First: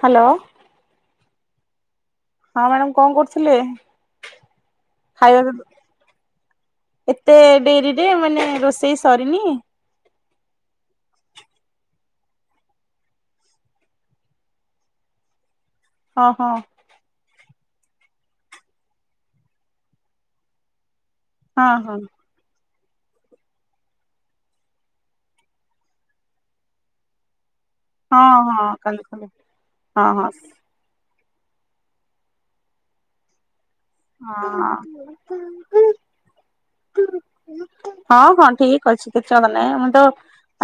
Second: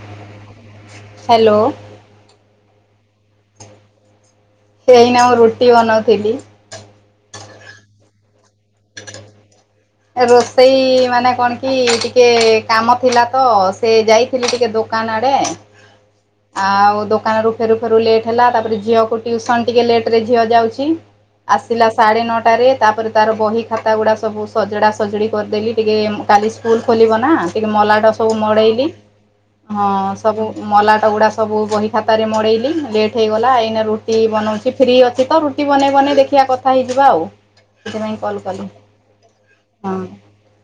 Hello. Hello. ହଁ madam କଣ କରୁଥିଲେ? ଏଇନା ମୁଁ ଖାଇବା ରୁଟି ବନଉଥିଲି। ଏତେ ଡେରିରେ ମାନେ ରୋଷେଇ ସରିନି? ରୋଷେଇ ମାନେ କଣ କି ଟିକେ କାମ ଥିଲା ତ ସେ ଯାଇଥିଲି ଟିକେ ଦୋକାନ ଆଡେ। ହଁ ହଁ ଆଉ ଦୋକାନ ରୁ ଫେରୁ ଫେରୁ ଲେଟ୍ ହେଲା ତାପରେ ଝିଅକୁ ଟୁସନ୍ ଟିକେ ଲେଟ୍ ରେ ଝିଅ ଯାଉଛି। ହଁ ଆସିଲା ହଁ ସାଢେ ନଅଟାରେ ତାପରେ ତାର ବହି ଖାତା ଗୁଡା ସବୁ ସଜଡ଼ା ସଜଡ଼ି କରିଦେଲି ଟିକେ କାଲି ସ୍କୁଲ ଖୋଲିବ ନା ଟିକେ ମଲାଟା ସବୁ ହଁ ହଁ ମଡେଇଲି କାଲି ଖୋଲି ହଁ ସବୁ ମଲାଟା ଗୁଡା ସ ସବୁ ବହି ଖାତାରେ ମଡ଼େଇଲି ଲେଟ୍ ହେଇଗଲା ଏଇନା ରୁଟି ବନଉଛି ହଁ ଫ୍ରି ଅଛି ତ ରୁଟି ବନେଇ ବନେଇ ଦେଖିବା କଥା ହେଇଯିବା ଆଉ ସେଥିପାଇଁ କଲ୍ କଲି। ନଇଁ ମୁଁ ତ ହଁ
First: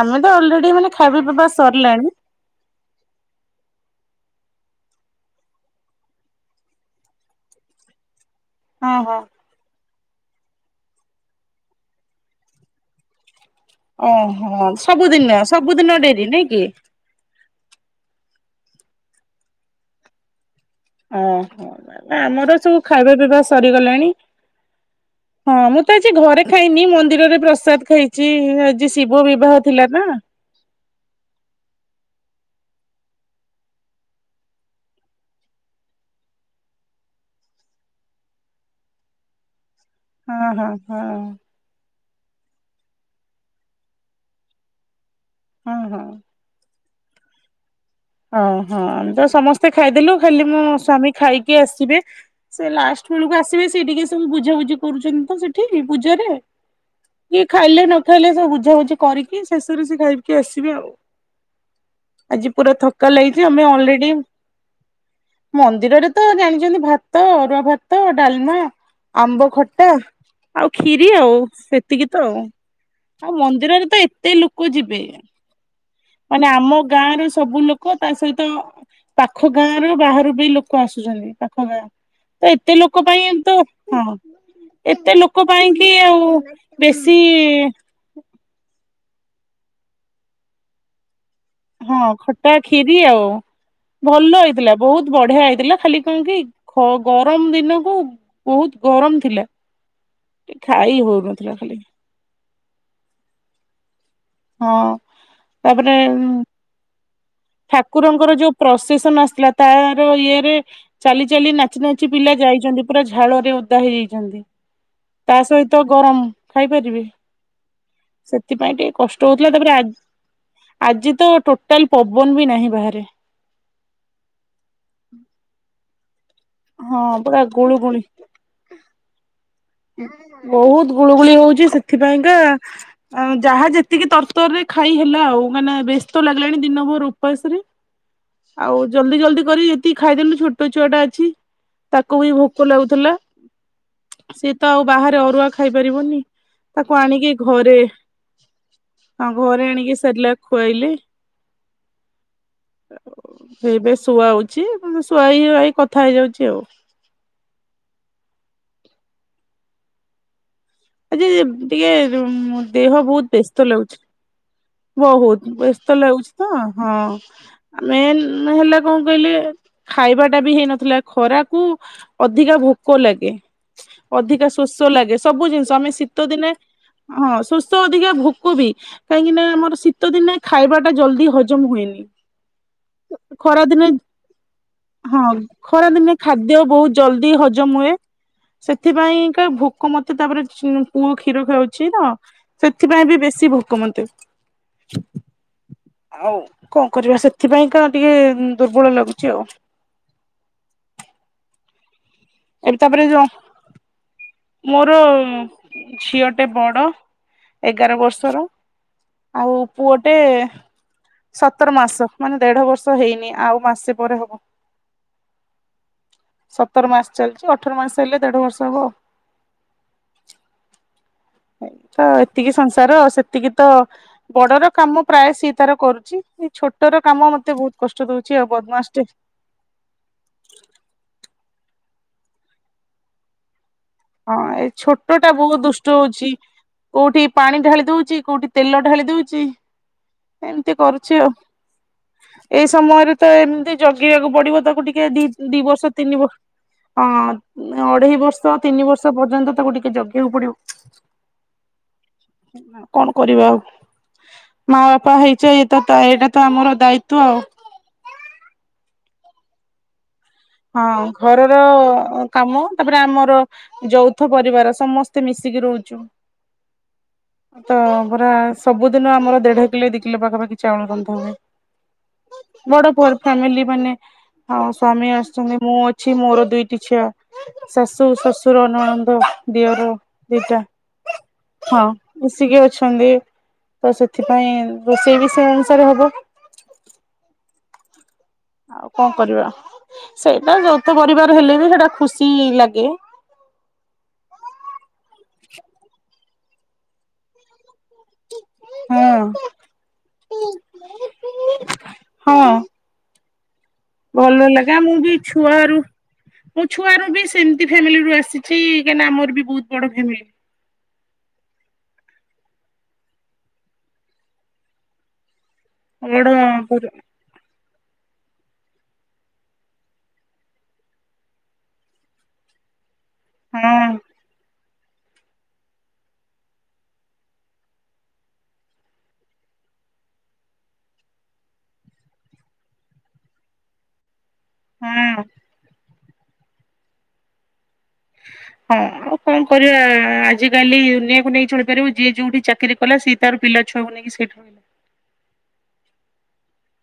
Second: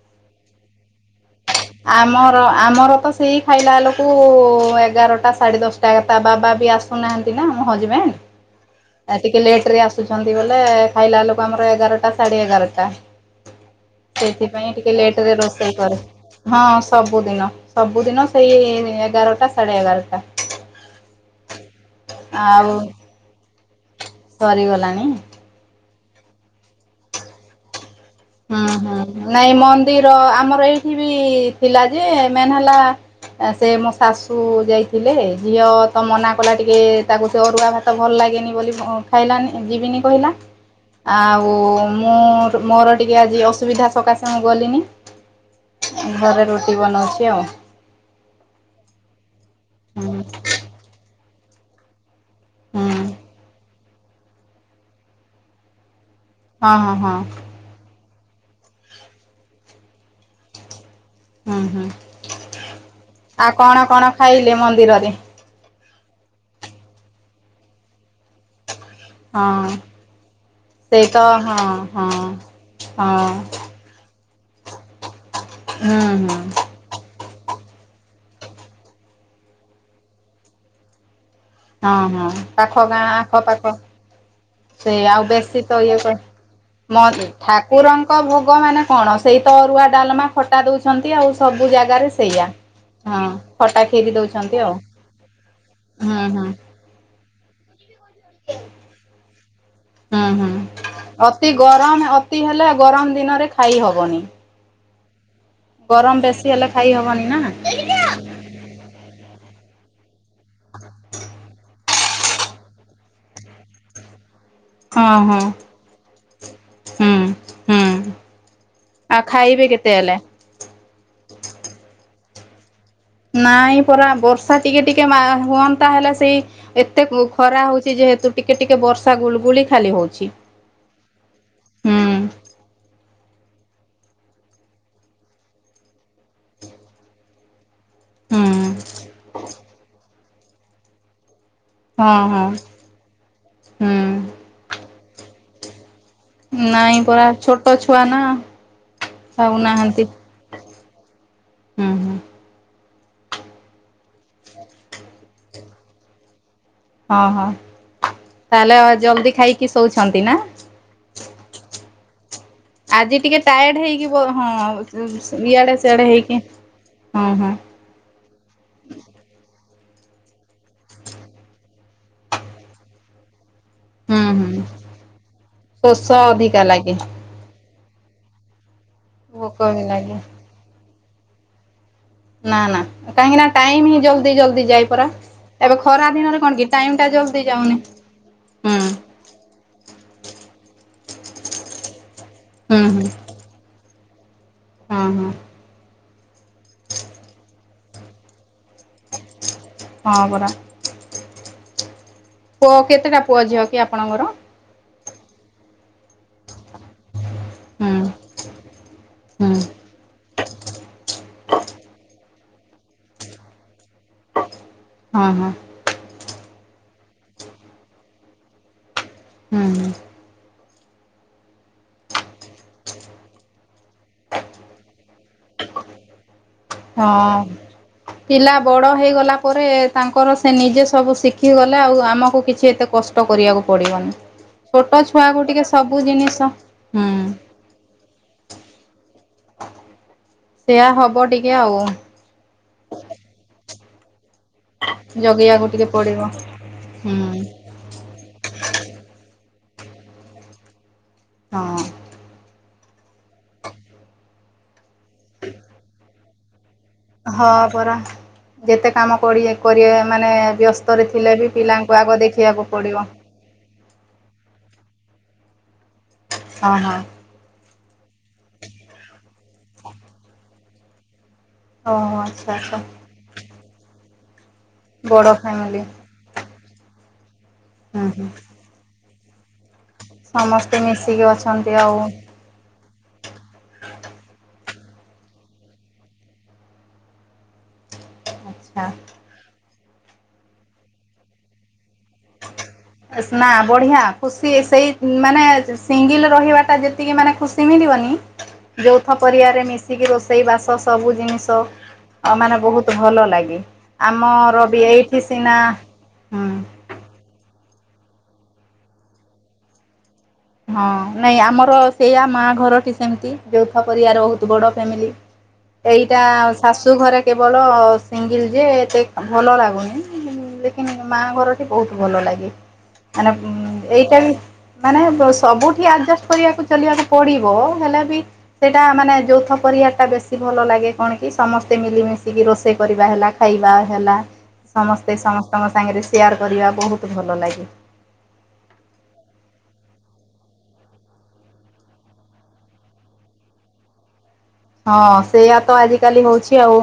ଆମେ ତ ଅଲରେଡି ମାନେ ଖାଇବା ବାସ୍ ଆମର ଆମର ତ ସେଇ ଖାଇଲା ବେଳକୁ ଏଗାରଟା ସାଢେ ଦଶଟା ଏକଥା ତା ବାବା ବି ଆସୁନାହାନ୍ତି ନା ମୋ ହଜବେଣ୍ଡ। ହଁ ଆ ହଁ ଟିକେ ଲେଟ୍ ରେ ଆସ ବୋଲେ ଖାଇଲା ଲୋକ ଆମର ଏଗାରଟା ସାଢେ ଏଗାରଟା। ଓ ସେଇଥିପାଇଁ ହୋ ଟିକେ ଲେଟରେ ସବୁଦିନ ରୋଷେଇ କରେ ସବୁଦିନ ଡେରି ନାଇଁ? ହଁ କି ସବୁଦିନ। ସବୁଦିନ ସେଇ ଏଗାରଟା ସାଢ଼େ ଏଗାରଟା। ଓ ହୋ ଆମର ସବୁ ଖାଇବା ପିଇବା ସରିଗଲାଣି। ସରି ଗଲାଣିି? ହଁ ମୁଁ ଆଜି ଘରେ ଖାଇନି ମନ୍ଦିରରେ ପ୍ରସାଦ ଖାଇି ହୁଁ ହୁଁ ନାଇଁ ମନ୍ଦିର ଆମର ଏଇଠି ବି ଥିଲା ଯେ ମେନ୍ ହେଲା ସେ ମୋ ଶାଶୁ ଯାଇଥିଲେ। ଝିଅ ତ ମନା କଲା ଟିକେ ତାକୁ ସେ ଅରୁଆ ଭାତ ଭଲ ଲାଗେନି ବୋଲି ଖାଇଲାନି ଯିବିନି କହିଲା। ହଁ ହଁ ହଁ ଆଉ ମୁଁ ମୋର କି ଆଜି ଅସୁବିଧା ସକାସେ ମୁଁ ଗଲିନି। ହଁ ହଁ ଘରେ ରୋଟି ବନଉଛ। ଚି ଆଉ। ଓ ହୋ ତ ସମସ୍ତେ ଖାଇଦେଲୁ। ହୁଁ ଖାଲି ମୋ ସ୍ଵାମୀ ଖାଇକି ଆସିବେ। ସେ ହୁଁ ଲାଷ୍ଟ ବେଳକୁ ଆସିବେ। ସେ ଟିକେ ସବୁ ବୁଝାବୁଝି କରୁଛନ୍ତି ତ ସେଠି। ପୂଜାରେ ହଁ ହଁ ହଁ କିଏ ଖାଇଲେ ନ ଖାଇଲେ ସବୁ ବୁଝାବୁଝି କରିକି ଶେଷରେ ସେ ଖାଇକି ଆସିବେ ଆଉ। ହୁଁ ହୁଁ ଆଜି ପୁରା ଥକ ଲଛି ଆଉ ଆମେ କଣ କଣ ଅନଲେଡି ଖାଇଲେ ମନ୍ଦିରରେ ମନ୍ଦିରରେ ତ ଜାଣିଛନ୍ତି ଭା ତ ଅରୁଆ ଭାତ ଡଲମା ଆମ୍ବ ହଁ ଖଟା ଆଉ ସେଇ ଖିରି ତ ଆଉ ହଁ ସେତିକି ହଁ ତ ଆଉ। ହଁ ଆଉ ମନ୍ଦିରରେ ତ ତେ ଲୋକ ଯିବେ ହୁଁ ହୁଁ ମାନେ ଆମ ଗାଁ ର ସବୁ ଲୋକ ଲୋକ ତା ସହିତ ପାଖ ଗାଁ ର ବାହାରୁ ବି ଲୋକ ଆସୁଛନ୍ତି। ତ ହଁ ହଁ ପାଖ ଏତେ ଲୋକ ଗାଁ ପାଇଁ ଏ ତୁ ଆଖପାଖ ହଁ ସେ ଏତେ ଆଉ ଲୋକ ବେଶୀ ପାଇଁ ତ କି ଇଏ କ ଆଉ ମ ବେଶୀ ଠାକୁରଙ୍କ ଭୋଗ ମାନେ ନା କଣ ସେଇ ତ ଅରୁଆ ଡାଲମା ଖଟା ଦଉଛନ୍ତି ଆଉ। ସବୁ ଜାଗାରେ ହଁ ସେଇଆ। ଖଟା ଖିରି ଆଉ ହଁ ଖଟା ଖିରି ଭଲ ଦଉଛନ୍ତି ଆଉ ହେଇଥିଲା ବହୁତ ବଢିଆ ହେଇଥିଲା। ଖାଲି ହୁଁ କଣ କି ହୁଁ ଗର ଗରମ ଦିନକୁ ବହୁତ ଗରମ ଥିଲା ହୁଁ ହୁଁ ଖାଇ ଅତି ହଉନଥିଲା ଖାଲି ଗରମ ଅତି ହେଲେ ଗରମ ଦିନରେ ଖାଇ ହବ ହବନି। ହଁ। ତାପରେ ଗରମ ବେଶୀ ହେଲେ ଖାଇ ହବନି। ନା ହଁ ଠାକୁରଙ୍କର ଯୋଉ ପ୍ରଶେସନ ଆସିଥିଲା ତାର ଇଏରେ ଚାଲି ଚାଲି ନାଚି ନାଚି ପିଲା ଯାଇଛନ୍ତି। ପୁରା ଝାଳ ରେ ଓଦା ହେଇଯାଇଛନ୍ତି। ତା ହଁ ସହିତ ଗରମ ଖାଇପାରିବି ହୁଁ ହୁଁ। ସେଥିପାଇଁ ଟିକେ ଆଉ କଷ୍ଟ ହଉଥିଲା। ଖାଇବେ ତାପରେ କେତେ ହେଲେ? ଆଜି ତ ଟୋଟାଲ ପ ବନ ବି ନାହିଁ ବାହାରେ। ନାଇଁ ପରା ବର୍ଷା ଟିକେ ଟିକେ ବା ହୁଅନ୍ତା ହେଲେ ସେ ତି ଏତେ ହଁ ଉ-ଉ ପୁରା ଖରା ହଉଛି ଯେହେତୁ ଟିକେ ଟିକେ ବର୍ଷା ଗୁଳୁଗୁଳି ଉ ବହୁତ ଗୁଳୁଗୁଳି ହଉଛି ହୁଁ ସେଥିପାଇଁକା ଆଉ ଯାହା ଯେତିକି ତରତର ରେ ଖାଇ ହେଲା ଆଉ। ମାନେ ବ୍ୟସ୍ତ ଲାଗିଲାଣି ଦିନ ଭୋର ଉପାସରେ। ହୁଁ ଆଉ ଜଲଦି ଜଲଦି କରି ଏତିକି ଖାଇଦେଲୁ ଛୋଟ ଛୁଆଟା ଅଛି। ତାକୁ ହଁ ବି ହଁ ଭୋକ ଲାଗୁଥିଲା। ହୁଁ ଆଉ ବାହାରେ ଅରୁଆ ଖାଇ ପାରିବନି। ନାଇଁ ପରା ଛୋଟ ଛୁଆ ନା ଘରେ ଆଣିକି ଖାଉନାହାନ୍ତି। ସେରେଲାକ ଖୁଆଇଲେ ହୁଁ ହୁଁ। ଏବେ ଶୁଆଉଛି ଶୁଆ ହେଇ ଆଇ କଥା ହେଇଯାଉଛି ଆଉ। ହଁ ହଁ, ତାହେଲେ ଜଲଦି ଖାଇକି ଶୋଉଛନ୍ତି ନା? ଆଜି ଟିକେ ଅମ୍ ଦେହ ଆଜି ବହୁତ ଟିକେ ବ୍ୟସ୍ତ ଟାୟାର୍ଡ ଲାଗୁଛି। ହେଇକି ହଁ ବହୁତ ଇଆଡେ ବ୍ୟସ୍ତ ସିଆଡେ ଲାଗୁଛି ହେଇକି ତ ହଁ ମେନ୍ ନ ହେଲା କଣ କହିଲେ। ଖାଇବା ଟା ବି ହେଇନଥିଲା ଖରାକୁ ଅଧିକା ଭୋକ ଲାଗେ। ହୁଁ ଅଧିକା ହୁଁ ଶୋଷ ଲାଗେ। ସବୁ ଜିନିଷ ଆମେ ଶୋଷ ଶୀତ ଦିନେ ଅଧିକା ଲାଗେ ହଁ ସୁସ୍ ଷ ଅଧିକା ଭୋକ ବି। କାହିଁକି ନା ଭୋକ ମୋର ବି ଶୀତ ଲାଗେ ଦିନେ ଖାଇବା ଟା ଜଲଦି ହଜମ ହୁଏନି। ନା ନା କାହିଁକି ନା ଟାଇମ ଖରାଦିନେ ହିଁ ଜଲ୍ଦି ଜଲ୍ଦି ଯାଇ ପରା ହଁ ଏବେ ଖରା ଖରାଦିନେ ଦିନରେ କଣ ଖାଦ୍ୟ କି ଟାଇମ ବହୁତ ଟା ଜଲଦି ଜଲ୍ଦି ହଜମ ଯାଉନି ହୁଏ। ହୁଁ ସେଥିପାଇଁକା ଭୋକ ମତେ ତାପରେ ପୁଅ କ୍ଷୀର ଖାଉଛି ତ ହୁଁ ହୁଁ ସେଥିପାଇଁ ବି ବେଶୀ ଭୋକମତେ। ହଁ ହଁ। କଣ କରିବା ସେଥିପାଇଁ କା ଟିକେ ଦୁର୍ବଳ ଲାଗୁଛି ଆଉ। ହଁ ପରା ପୁଅ ଏବେ ତାପରେ ଯୋଉ କେତେଟା ପୁଅ ଝିଅ କି ଆପଣଙ୍କର? ମୋର ଝିଅ ଟେ ବଡ। ହୁଁ ଏଗାର ବର୍ଷର ହୁଁ ଆଉ ପୁଅଟେ-ଏ-ଏ [unintelligible] ସତର ମାସ ମାନେ ଦେଢ ବର୍ଷ ହେଇନି ଆଉ ମାସେ ପରେ ହବ। ହଁ ହଁ। ସତର ମାସ ଚାଲିଛି ଅଠର ମାସ ଚାଲିଲେ ଦେଢ ବର୍ଷ ହବ ଆଉ। ହୁଁ ହୁଁ ତ ଏତିକି ସଂସାର ସେତିକି ତ ବଡର କାମ ପ୍ରାୟ ସିଏ ତାର କରୁଛି। ଛୋଟର କାମ ମତେ ବହୁତ କଷ୍ଟ ହଁ ଦଉଛି ଆଉ ପିଲା ବଡ ବଦମାସଟେ। ହେଇଗଲା ପରେ ତାଙ୍କର ସେ ନିଜେ ସବୁ ଶି ଶଖି ଗଲେ ଆଉ ଆମକୁ କିଛି ଏତେ କଷ୍ଟ କରିବାକୁ ପଡ଼ିବନି ହଁ ଏ ଛୋଟ ଟା ଛୁଆକୁ ବହୁତ ଟିକେ ଦୁଷ୍ଟ ସବୁ ହଉଛି ଜିନିଷ ହୁଁ କୋଉଠି ପାଣି ଢାଳି ଦଉଛି କୋଉଠି ତେଲ ଢାଳି ଦଉଛି। ଏମିତି ସେଇୟା କରୁଛି ହବ ଟିକେ ଆଉ। ଏଇ ସମୟରେ ତ ଏମିତି ଜଗିବାକୁ ପଡିବ ତାକୁ ଟିକେ ଦି ଦି ଜଗିବାକୁ ଟିକେ ବର୍ଷ ତିନି ପଡ଼ିବ ବର୍ଷ ହୁଁ ହଁ ଅଢେଇ ବର୍ଷ ପର୍ଯ୍ୟନ୍ତ ତାକୁ ଟିକେ ଜଗିବାକୁ ପଡିବ। ହଁ। କଣ କରିବା ଆଉ ମା ବାପା ହେଇଛ ଏ ତ ଏଇଟା ତ ଆମର ଦାୟିତ୍ଵ ଆଉ। ହଁ ପରା ଯେତ କାମ କ କରିବା ମାନେ ହଁ ବ୍ୟସ୍ତରେ ଥିଲେ ବି ଘରର ପିଲାଙ୍କୁ ଆଗ କାମ ଦେଖିବାକୁ ପଡ଼ିବ। ତାପରେ ଆମର ଯଉ ରଥ ପରିବାର ସମସ୍ତେ ମିଶିକି ରହୁଛୁ। ହଁ ହଁ। ତ ପୁରା ସବୁଦିନ ଆମର ଦେଢ କିଲୋ ଦି କିଲୋ ପାଖାପାଖି ଚାଉଳ ରନ୍ଧା ହୁଏ। ଓହୋ ଆଚ୍ଛା ଆଚ୍ଛା ବଡ ବହୁତ ଫ୍ୟାମିଲି ମାନେ ହଁ ସ୍ୱାମୀ ବଡ଼ ଆସ ମୁଁ ଫ୍ୟାମିଲି। ଅଛି ମୋ ଦୁଇଟି ଛୁଆ ହୁଁ ଶାଶୁ ହୁଁ। ଶ୍ୱଶୁର ନନନ୍ଦ ଦିଅର ଦିଟା ସମସ୍ତେ ମିଶିକି ଅଛନ୍ତି ହଁ ଆଉ। ମିଶିକି ଅଛନ୍ତି। [unintelligible] ତ ସେଥିପାଇଁ ରୋଷେଇ ବି ସେ ଅନୁସାରେ ହବ। ଆଚ୍ଛା। ଆଉ କଣ କରିବା। ସେଇଟା ଯୋତେ ପରିବାର ହେଲେ ବି ସେଇଟା ଖୁସି ଲାଗେ ନା ବଢିଆ ଖୁସି ସେଇ ମାନେ ସିଙ୍ଗିଲ ରହିବାଟା ଯେତିକି ମାନେ ଖୁସି ସିମିଳିବନି ଯଉଥ ହଁ ପରରିଆରେ ମିଶିକି ରୋଷେଇ ବାସ ସବୁ ଜିନିଷ ହଁ ମାନେ ବହୁତ ଭଲ ଲାଗେ। [inaudible] ଭଲ ଆମର ଲାଗା ମୁଁ ବି ଏଇଠି ସିନା ଛୁଆରୁ ହୁଁ। ମୋ ଛୁଆ ର ବି ସେମିତି ଫ୍ୟାମିଲିରୁ ଆସିଛି କାହିଁକି ଆମର ବି ବହୁତ ବଡ ଫ୍ୟାମିଲି। ହଁ ନାଇଁ ଆମର ସେଇଆା ମା ଘରଟି ସେମତି, ଯୋଉଥ ପରିଆ ବହୁତ ବଡ ଫ୍ୟାମିଲି। ଏଇଟା ବଡ ପୁରା ଶାଶୁ ଘରେ କେବଳ ସିଙ୍ଗିଲ୍ ଯେ ଏତେ ଭଲ ଲାଗୁନି ଦେଖିନ ମା ଘରଟି ବହୁତ ଭଲ ଲାଗେ ମାନେ ହଁ ଏଇଟା ବି ମାନେ ସବୁଠି ଆଡଜଷ୍ଟ କରିବାକୁ ଚାଲିବାକୁ ପଡିବ ହେଲେ ବି ସେଇଟା ମାନେ ଯୌଥ ପରିବାାର ଟା ବେଶୀ ଭଲ ଲାଗେ କଣ କି ସମସ୍ତେ ମିଲିମିଶିକି ରୋଷେଇ କରିବା ହେଲା, ଖାଇବା ହେଲା ସମସ୍ତେ ହଁ। ସମସ୍ତଙ୍କ ସାଙ୍ଗରେ ସେଆାର କରିବା ବହୁତ ଭଲ ଲାଗେ। ହଁ ଆଉ କଣ କରିବା ଆଜିକାଲି ଦୁନିଆକୁ ନେଇକି ଚଳିପାରିବ। ଯିଏ ଯୋଉଠି ଚାକିରି କଲା ସିଏ ତାର ପିଲା ଛୁଆକୁ ନେଇକି ସେଇଠି ରହିଲା ହଁ ସେଇୟା ତ ଆଜିକାଲି ହଉଛି ଆଉ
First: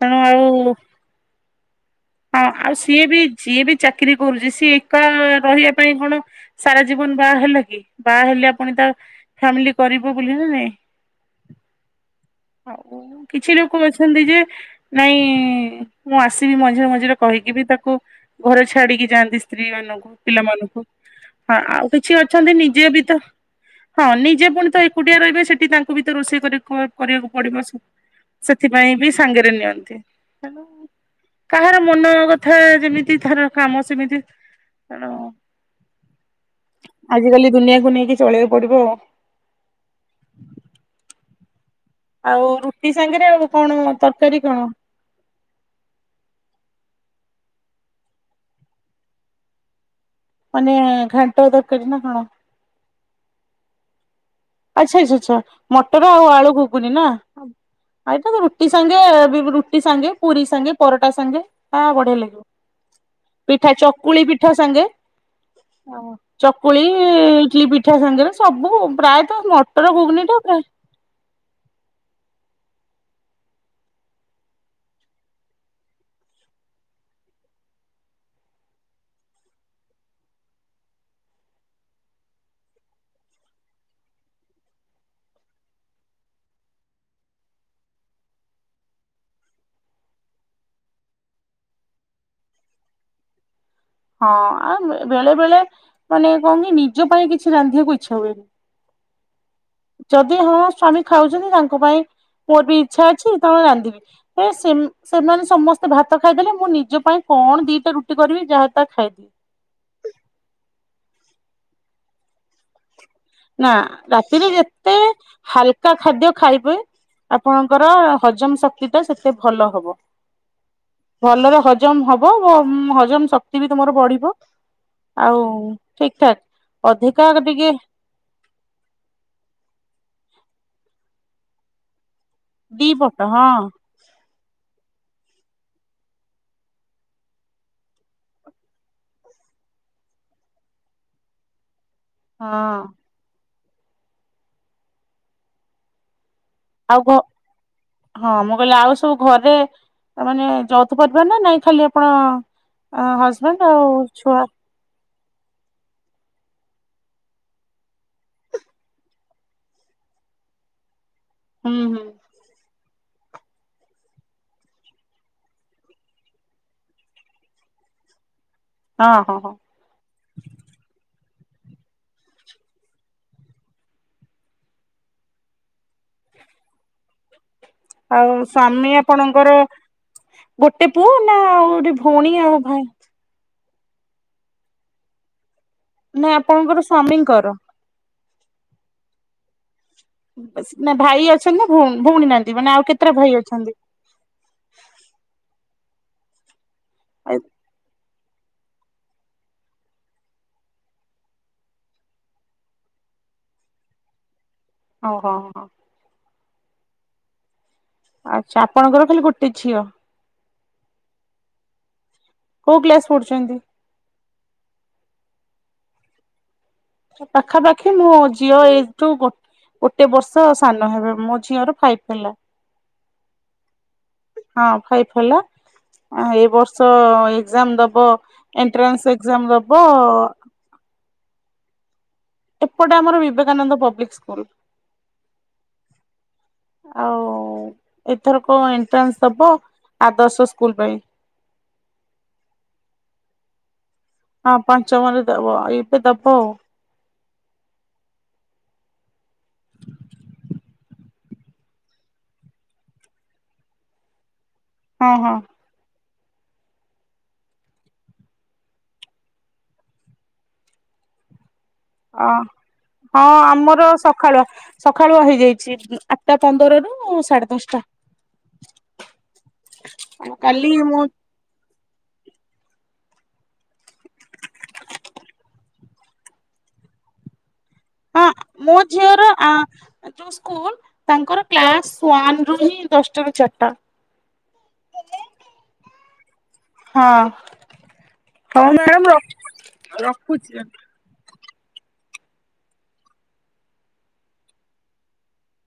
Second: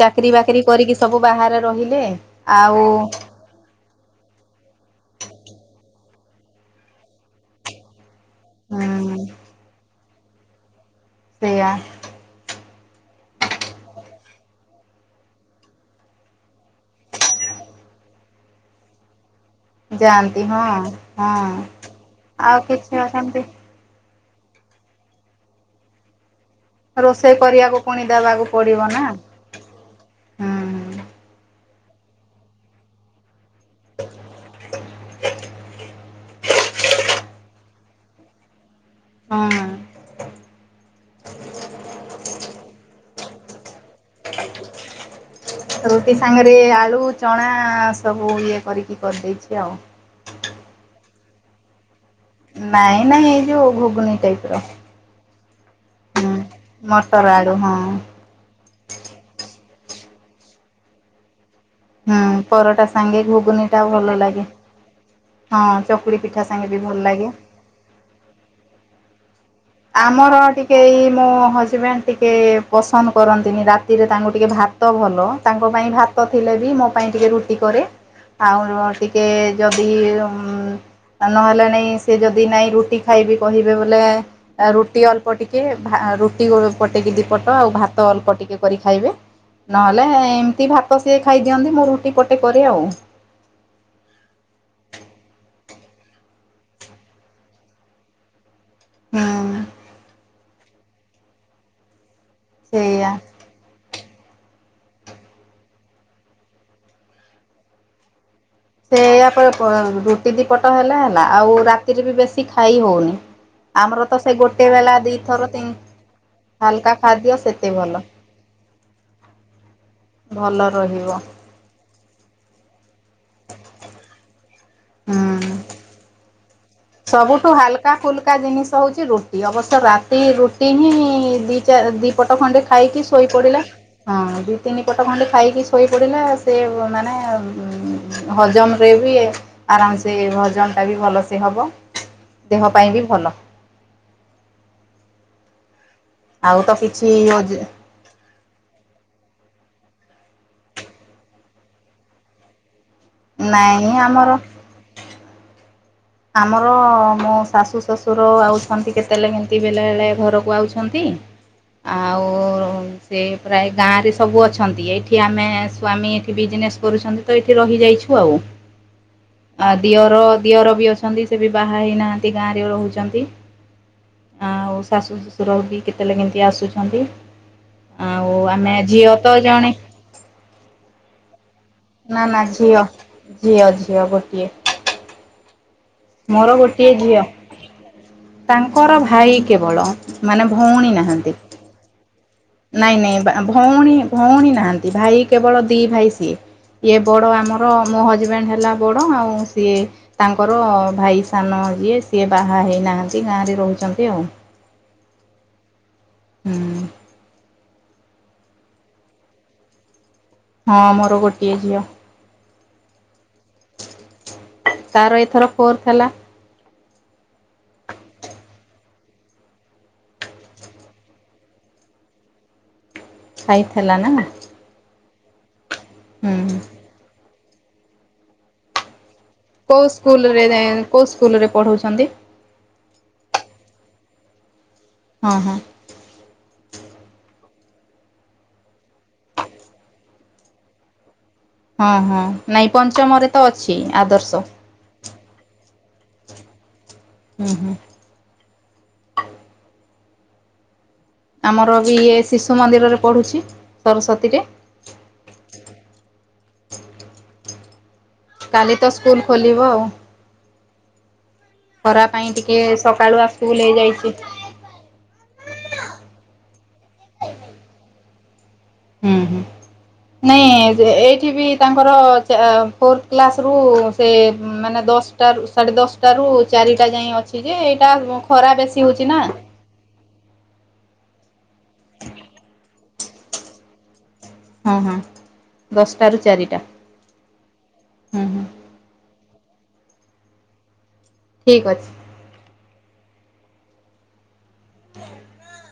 ତେଣୁ ଚାକିରୀ ବାକିରି ଆଉ କରିକି ସବୁ ବାହାରେ ରହିଲେ। ହଁ ଆଉ ସିଏ ବି ଯିଏ ବି ଚାକିରି କରୁଛି ସିଏ ଏକା ରହିବା ପାଇଁ କଣ ସାରା ଜୀବନ ବାହା ହେଲା କି? ବାହା ହେଲେ ଆପଣ ତା ହୁଁ ଫାମିଲି କରିବ ବୋଲି ନା ନାଇଁ ସେଆା ଆଉ କିଛି ଲୋକ ଅଛନ୍ତି ଯେ ନାଇଁ ମୁଁ ଆସିବି ମଝରେ ମଝିରେ କହିକି ବି ତାକୁ ଘରେ ଛାଡିକି ଯାଆନ୍ତି। ସ୍ତ୍ରୀ ମାନଙ୍କୁ ଯାଆନ୍ତି ହଁ ପିଲାମାନଙ୍କୁ ହଁ ଆଉ କିଛି ଅଛନ୍ତି ଆଉ ନିଜେ କିଛି ବି ତ ଅଛନ୍ତି ହଁ ନିଜେ ପୁଣି ତ ଏକୁଟିଆ ରହିବେ ସେଠି ତାଙ୍କୁ ବି ତ ରୋଷେଇ କର କରିବାକୁ ରୋଷେଇ ପଡିବ କରିବାକୁ ପୁଣି ଦେବାକୁ ପଡିବ ସେଥିପାଇଁ ନା ବି ସାଙ୍ଗରେ ନିଅନ୍ତି। ହୁଁ ତାହାର ମନ କଥା ଯେମିତି ଥର କାମ ସେମିତି କଣ ଆଜିିକାଲି ଦୁନିଆକୁ ନେଇ ଚଳେଇକୁ ପଡିବ। ହୁଁ ଆଉ ରୁଟି ସାଙ୍ଗରେ ଆଉ କଣ ତରକାରୀ କଣ? ରୁଟି ସାଙ୍ଗରେ ଆଳୁ ଚଣା ସବୁ ଇଏ କରିକି କରିଦେଇଛି ଆଉ। ମାନେ ଘାଣ୍ଟ ତରକାରୀ ନା କଣ? ନାଇଁ ନାଇଁ ଏଇ ଯୋଉ ଘୁଗୁନି ଟାଇପ ର ଆଚ୍ଛା ଆଚଛା ଆଚଛା। ମଟର ଆଉ ହୁଁ ଆଳୁ ଘୁଗୁନି ନା, ମଟର ଆଳୁ ହଁ ଏଟା ରୁଟି ସାଙ୍ଗେ ଟି ସାଙ୍ଗେ ପୁରୀ ସାଙ୍ଗେ ପରଟା ସାଙ୍ଗେ ତା ବଢିଆ ହୁଁ ଲାଗିବ, ପରଟା ସାଙ୍ଗେ ଘୁଗୁନି ପିଠା ଟା ଭଲ ଚକୁଳି ଲାଗେ ପିଠା ସାଙ୍ଗେ ହଁ ଚକୁଳି ପିଠା ସାଙ୍ଗେ ବି ଚକୁଳି ଭଲ ଲାଗେ ଇଟଲି ପିଠା ସାଙ୍ଗରେ ସବୁ ପ୍ରାୟ [inaudible] ଟା ଆମର ଟିକେ ଏଇ ମୋ ହଜବେଣ୍ଡ ଟିକେ ପସନ୍ଦ କରନ୍ତିନି ରାତିରେ ତାଙ୍କୁ ଟିକେ ଭାତ ଭଲ ତାଙ୍କ ପାଇଁ ଭାତ ଥିଲେ ବି ମୋ ପାଇଁ ଟିକେ ରୁଟି କରେ ଆଉ ଟିକେ ଯଦି ନହେଲେ ନାଇଁ ସେ ଯଦି ନାଇଁ ରୁଟି ଖାଇବି କହିବେ ବୋଲେ ରୁଟି ଅଳ୍ପ ଟିକେ ଭା ରୁଟି ପଟେଇକି ଦି ପଟ ଆଉ ଭାତ ଅଳ୍ପ ଟିକେ କରି ଖାଇବେ ନହେଲେ ଏମିତି ଭାତ ସିଏ ଖାଇଦିଅନ୍ତି ମୁଁ ରୁଟି ପଟେ କରେ ଆଉ। ହଁ ଆଉ ବେଳେ ବେଳେ ମାନେ କଣ କି ନିଜ ପାଇଁ କିଛି ରାନ୍ଧିବାକୁ ଇଚ୍ଛା ହୁଏନି। ହୁଁ ଚଦ୍ ଯଦି ହଁ ସ୍ଵାମୀ ଖାଉଛନ୍ତି ତାଙ୍କ ପାଇଁ ମୋର ବି ଇଚ୍ଛା ସେଇଆ। ଅଛି ତା ମାନେ ରାନ୍ଧିବି। ହେ ସେ ସେମାନେ ସମସ୍ତେ ଭାତ ଖାଇଦେଲେ ମୁଁ ନିଜ ପାଇଁ କଣ ଦିଟା ରୁଟି କରିବି ଯାହା ତାହା ସେୟା ଖାଇଦିଏ। ପର ପର ରୁଟି ଦି ପଟ ହେଲେ ହେଲା। ଆଉ ରାତିରେ ବି ବେଶ୍ ନା ରାତିରେ ଗୋଟେ ବେଲା ଯେତେ ଦିଥର ତିନି ହାଲକା ଖାଦ୍ୟ ଖାଇବେ ହାଲକା ଖାଦ୍ୟ ସେତେ ଆପଣଙ୍କର ଭଲ। ହଜମ ଶକ୍ତି ଟା ସେତେ ଭଲ ହବ ଭଲ ରହିବ ଭଲରେ ହଜମ ହବ୍। ହବ ହଜମ୍ ଶକ୍ତି ବି ତମର ବଢିବ। ଆଉ ହୁଁ। ଠିକ ଠାକ ଅଧିକା ସବୁଠୁ ଟିକେ ହାଲକା ଫୁଲୁକା ଜିନିଷ ହଉଛି ରୁଟି ଅବଶ୍ୟ ରାତି ରୁ [inaudible] ପଟ ଖଣ୍ଡେ ଦି ଖାଇକି ପଟ ଶୋଇ ହଁ ପଡିଲା ହଁ ଦି ତିନି ପଟ ଖଣ୍ଡେ ଖାଇକି ଶୋଇପଡ଼ିଲା ସେ ମାନେ ହଜମରେ ବି ଆରାମସେ ହଜମଟା ବି ଭଲସେ ହେବ। ଦେହ ହଁ ପାଇଁ ବି ଭଲ। ଆଉ ତ କିଛି ଓଯ ହଁ ମୁଁ କହିଲି ଆଉ ସବୁ ଘରେ ମାନେ ଯଉଥୁ ପାରିବା ନା ନାଇଁ ଖାଲି ଆପଣ ଅ ହଜବ୍ୟାଣ୍ଡ ଆଉ ନାଇଁ ଆମର ଛୁଆ। ଆମର ମୋ ଶାଶୁ ଶ୍ୱଶୁର ଆଉଛନ୍ତି କେତେବେଳେ କେମିତି ବେଳେ ବଳେ ଘରକୁ ଆଉଛନ୍ତି। ହୁଁ ହୁଁ। ଆଉ ସେ ପ୍ରାୟ ଗାଁରେ ସବୁ ଅଛନ୍ତି ଏଇଠି ଆମେ ସ୍ୱାମୀ ଏଠି ବିଜନେସ୍ କରୁଛନ୍ତି ତ ଏଇଠି ରହିଯାଇଛୁ ଆଉ। ହଁ ହଁ ହଁ ଆ ଦିଅର ଦିଅର ବି ଅଛ ସେ ବି ବାହା ହେଇନାହାନ୍ତି ଗାଁରେ ରହୁଛନ୍ତି ଆଉ ଶାଶୁ ଶ୍ୱଶୁର ବି କେତେଳେ କେମିତି ଆସୁଛନ୍ତି। ଆଉ ଆମେ ସ୍ଵାମୀ ଝିଅ ତ ଆପଣଙ୍କର ଜଣେ ଗୋଟେ ପୁଅ ନା ଆଉ ଗୁଟେ ନା ଭଉଣୀ ନା ଆଉ ଝିଅ ଭାଇ। ଝିଅ ଝିଅ ଗୋଟିଏ। ନାଇ ମୋର ଆପଣଙ୍କର ଗୋଟିଏ ଝିଅ। ସ୍ଵାମୀଙ୍କର ତାଙ୍କର ଭାଇ କେବଳ। ମାନେ ସ ଭଉଣୀ ନା ଭାଇ ନାହାନ୍ତି। ଅଛନ୍ତି ନା ଭଉ ଭଉଣୀ ନାହାନ୍ତି। ମାନେ ଆଉ ନାଇଁ କେତେଟା ନାଇଁ ଭାଇ ବା ଅଛନ୍ତି? ଭଉଣୀ ଭଉଣୀ ନାହାନ୍ତି ଭାଇ କେବଳ ଦି ଭାଇ ସିଏ। ଇଏ ବଡ ଆମର ମୋ ହଜବେ ହଜବେଣ୍ଡ ହେଲା ବଡ଼ ଆଉ ସିଏ ତାଙ୍କର ଭାଇ ସାନ ଯିଏ ସିଏ ବାହା ହେଇନାହାନ୍ତି। ଗାଁରେ ରହୁଛନ୍ତି ଆଉ। ଓହୋ ହୋ। ହୁଁ। ଆଛା ଆପଣଙ୍କର ଖାଲି ଗୋଟେ ଝିଅ? ହଁ ମୋର ଗୋଟିଏ ଝିଅ। କଉ କ୍ଲାସ ପଢୁଛନ୍ତି? ତାର ଏଥର ଫୋର୍ଥ ହେଲା। [inaudible] ପାଖାପାଖି ମୁଁ ଝିଅ ଏଇ ଠୁ ଗୋ ଗୋଟେ ବର୍ଷ ସାନ ହେବେ ମୋ ଝିଅର ଫାଇଭ ହେଲା। ଖାଇଥିଲା ନା ହେଲୋ ଆ ଏ ବର୍ଷ ଏ ଏକ୍ସଜାମ୍ ଦବ ଏଣ୍ଟ୍ରାନ୍ସ ଏକ କଉ ସ୍କୁଲରେ ରେ କଉ ସ୍କୁଲରେ ପଢ଼ଉଛନ୍ତି? ଏପଟେ ଆମର ବିବେକାନନ୍ଦ ପବ୍ଲିକ ସ୍କୁଲ। ହଁ ହଁ। ଆଉ ଏଥର କ ଏଣ୍ଟ୍ରାନ୍ସ ଦବ ଆଦର୍ଶ ସ୍କୁଲ ପାଇଁ। ହଁ ହଁ ନାଇଁ ପଞ୍ଚମରେ ତ ଅଛି ଆଦର୍ଶ। ହଁ ପଞ୍ଚମରେ ଦେବ ଏ ସେ ଦବ। ହୁଁ ହୁଁ। ଆମର ବି ଇଏ ଶିଶୁ ମନ୍ଦିରରେ ପଢୁଛି ସରସ୍ଵତୀରେ। ହଁ ହଁ। କାଲି ତ ସ୍କୁଲ ଖୋଲିବ। ଖରା ପାଇଁ ଅ ଟିକେ ହଁ ସକାଳୁଆ ସ୍କୁଲ ଆମର ହେଇଯାଇଛି। ସକାଳୁଆ ସକାଳୁଆ ହେଇଯାଇଛି। ଆଠଟା ପନ୍ଦରରୁୁ ସାଢେ ଦଶଟା। ହୁଁ ହୁଁ ଆଉ ନାଇଁ ଏ କାଲି ଯ ମୁଁ ଏଇଠି ବି ତାଙ୍କର ଚ ଅ ଫୋର୍ କ୍ଲାସ ରୁ ସେ ମାନେ ଦଶଟାରୁ ସାଢ଼େ ଦଶଟାରୁ ଚାରିଟା ଯାଏଁ ଅଛି ଯେ ହଁ ଖରା ଅ ମୋ ବେଶୀ ହଉଛି ନା। ଝିଅର ଆ ଯୋଉ ସ୍କୁଲ ତାଙ୍କର କ୍ଲାସ ୱାନ ରୁ ହିଁ ଦଶ ଟାରୁ ଚାରିଟା। ହଁ ହଁ ଦଶଟା ରୁ ଚାରି ହଁ ହଉ ମ୍ୟାଡ଼ମ୍ ରଖ ରଖୁଛି। ଠିକ ଅଛି। [unintelligible]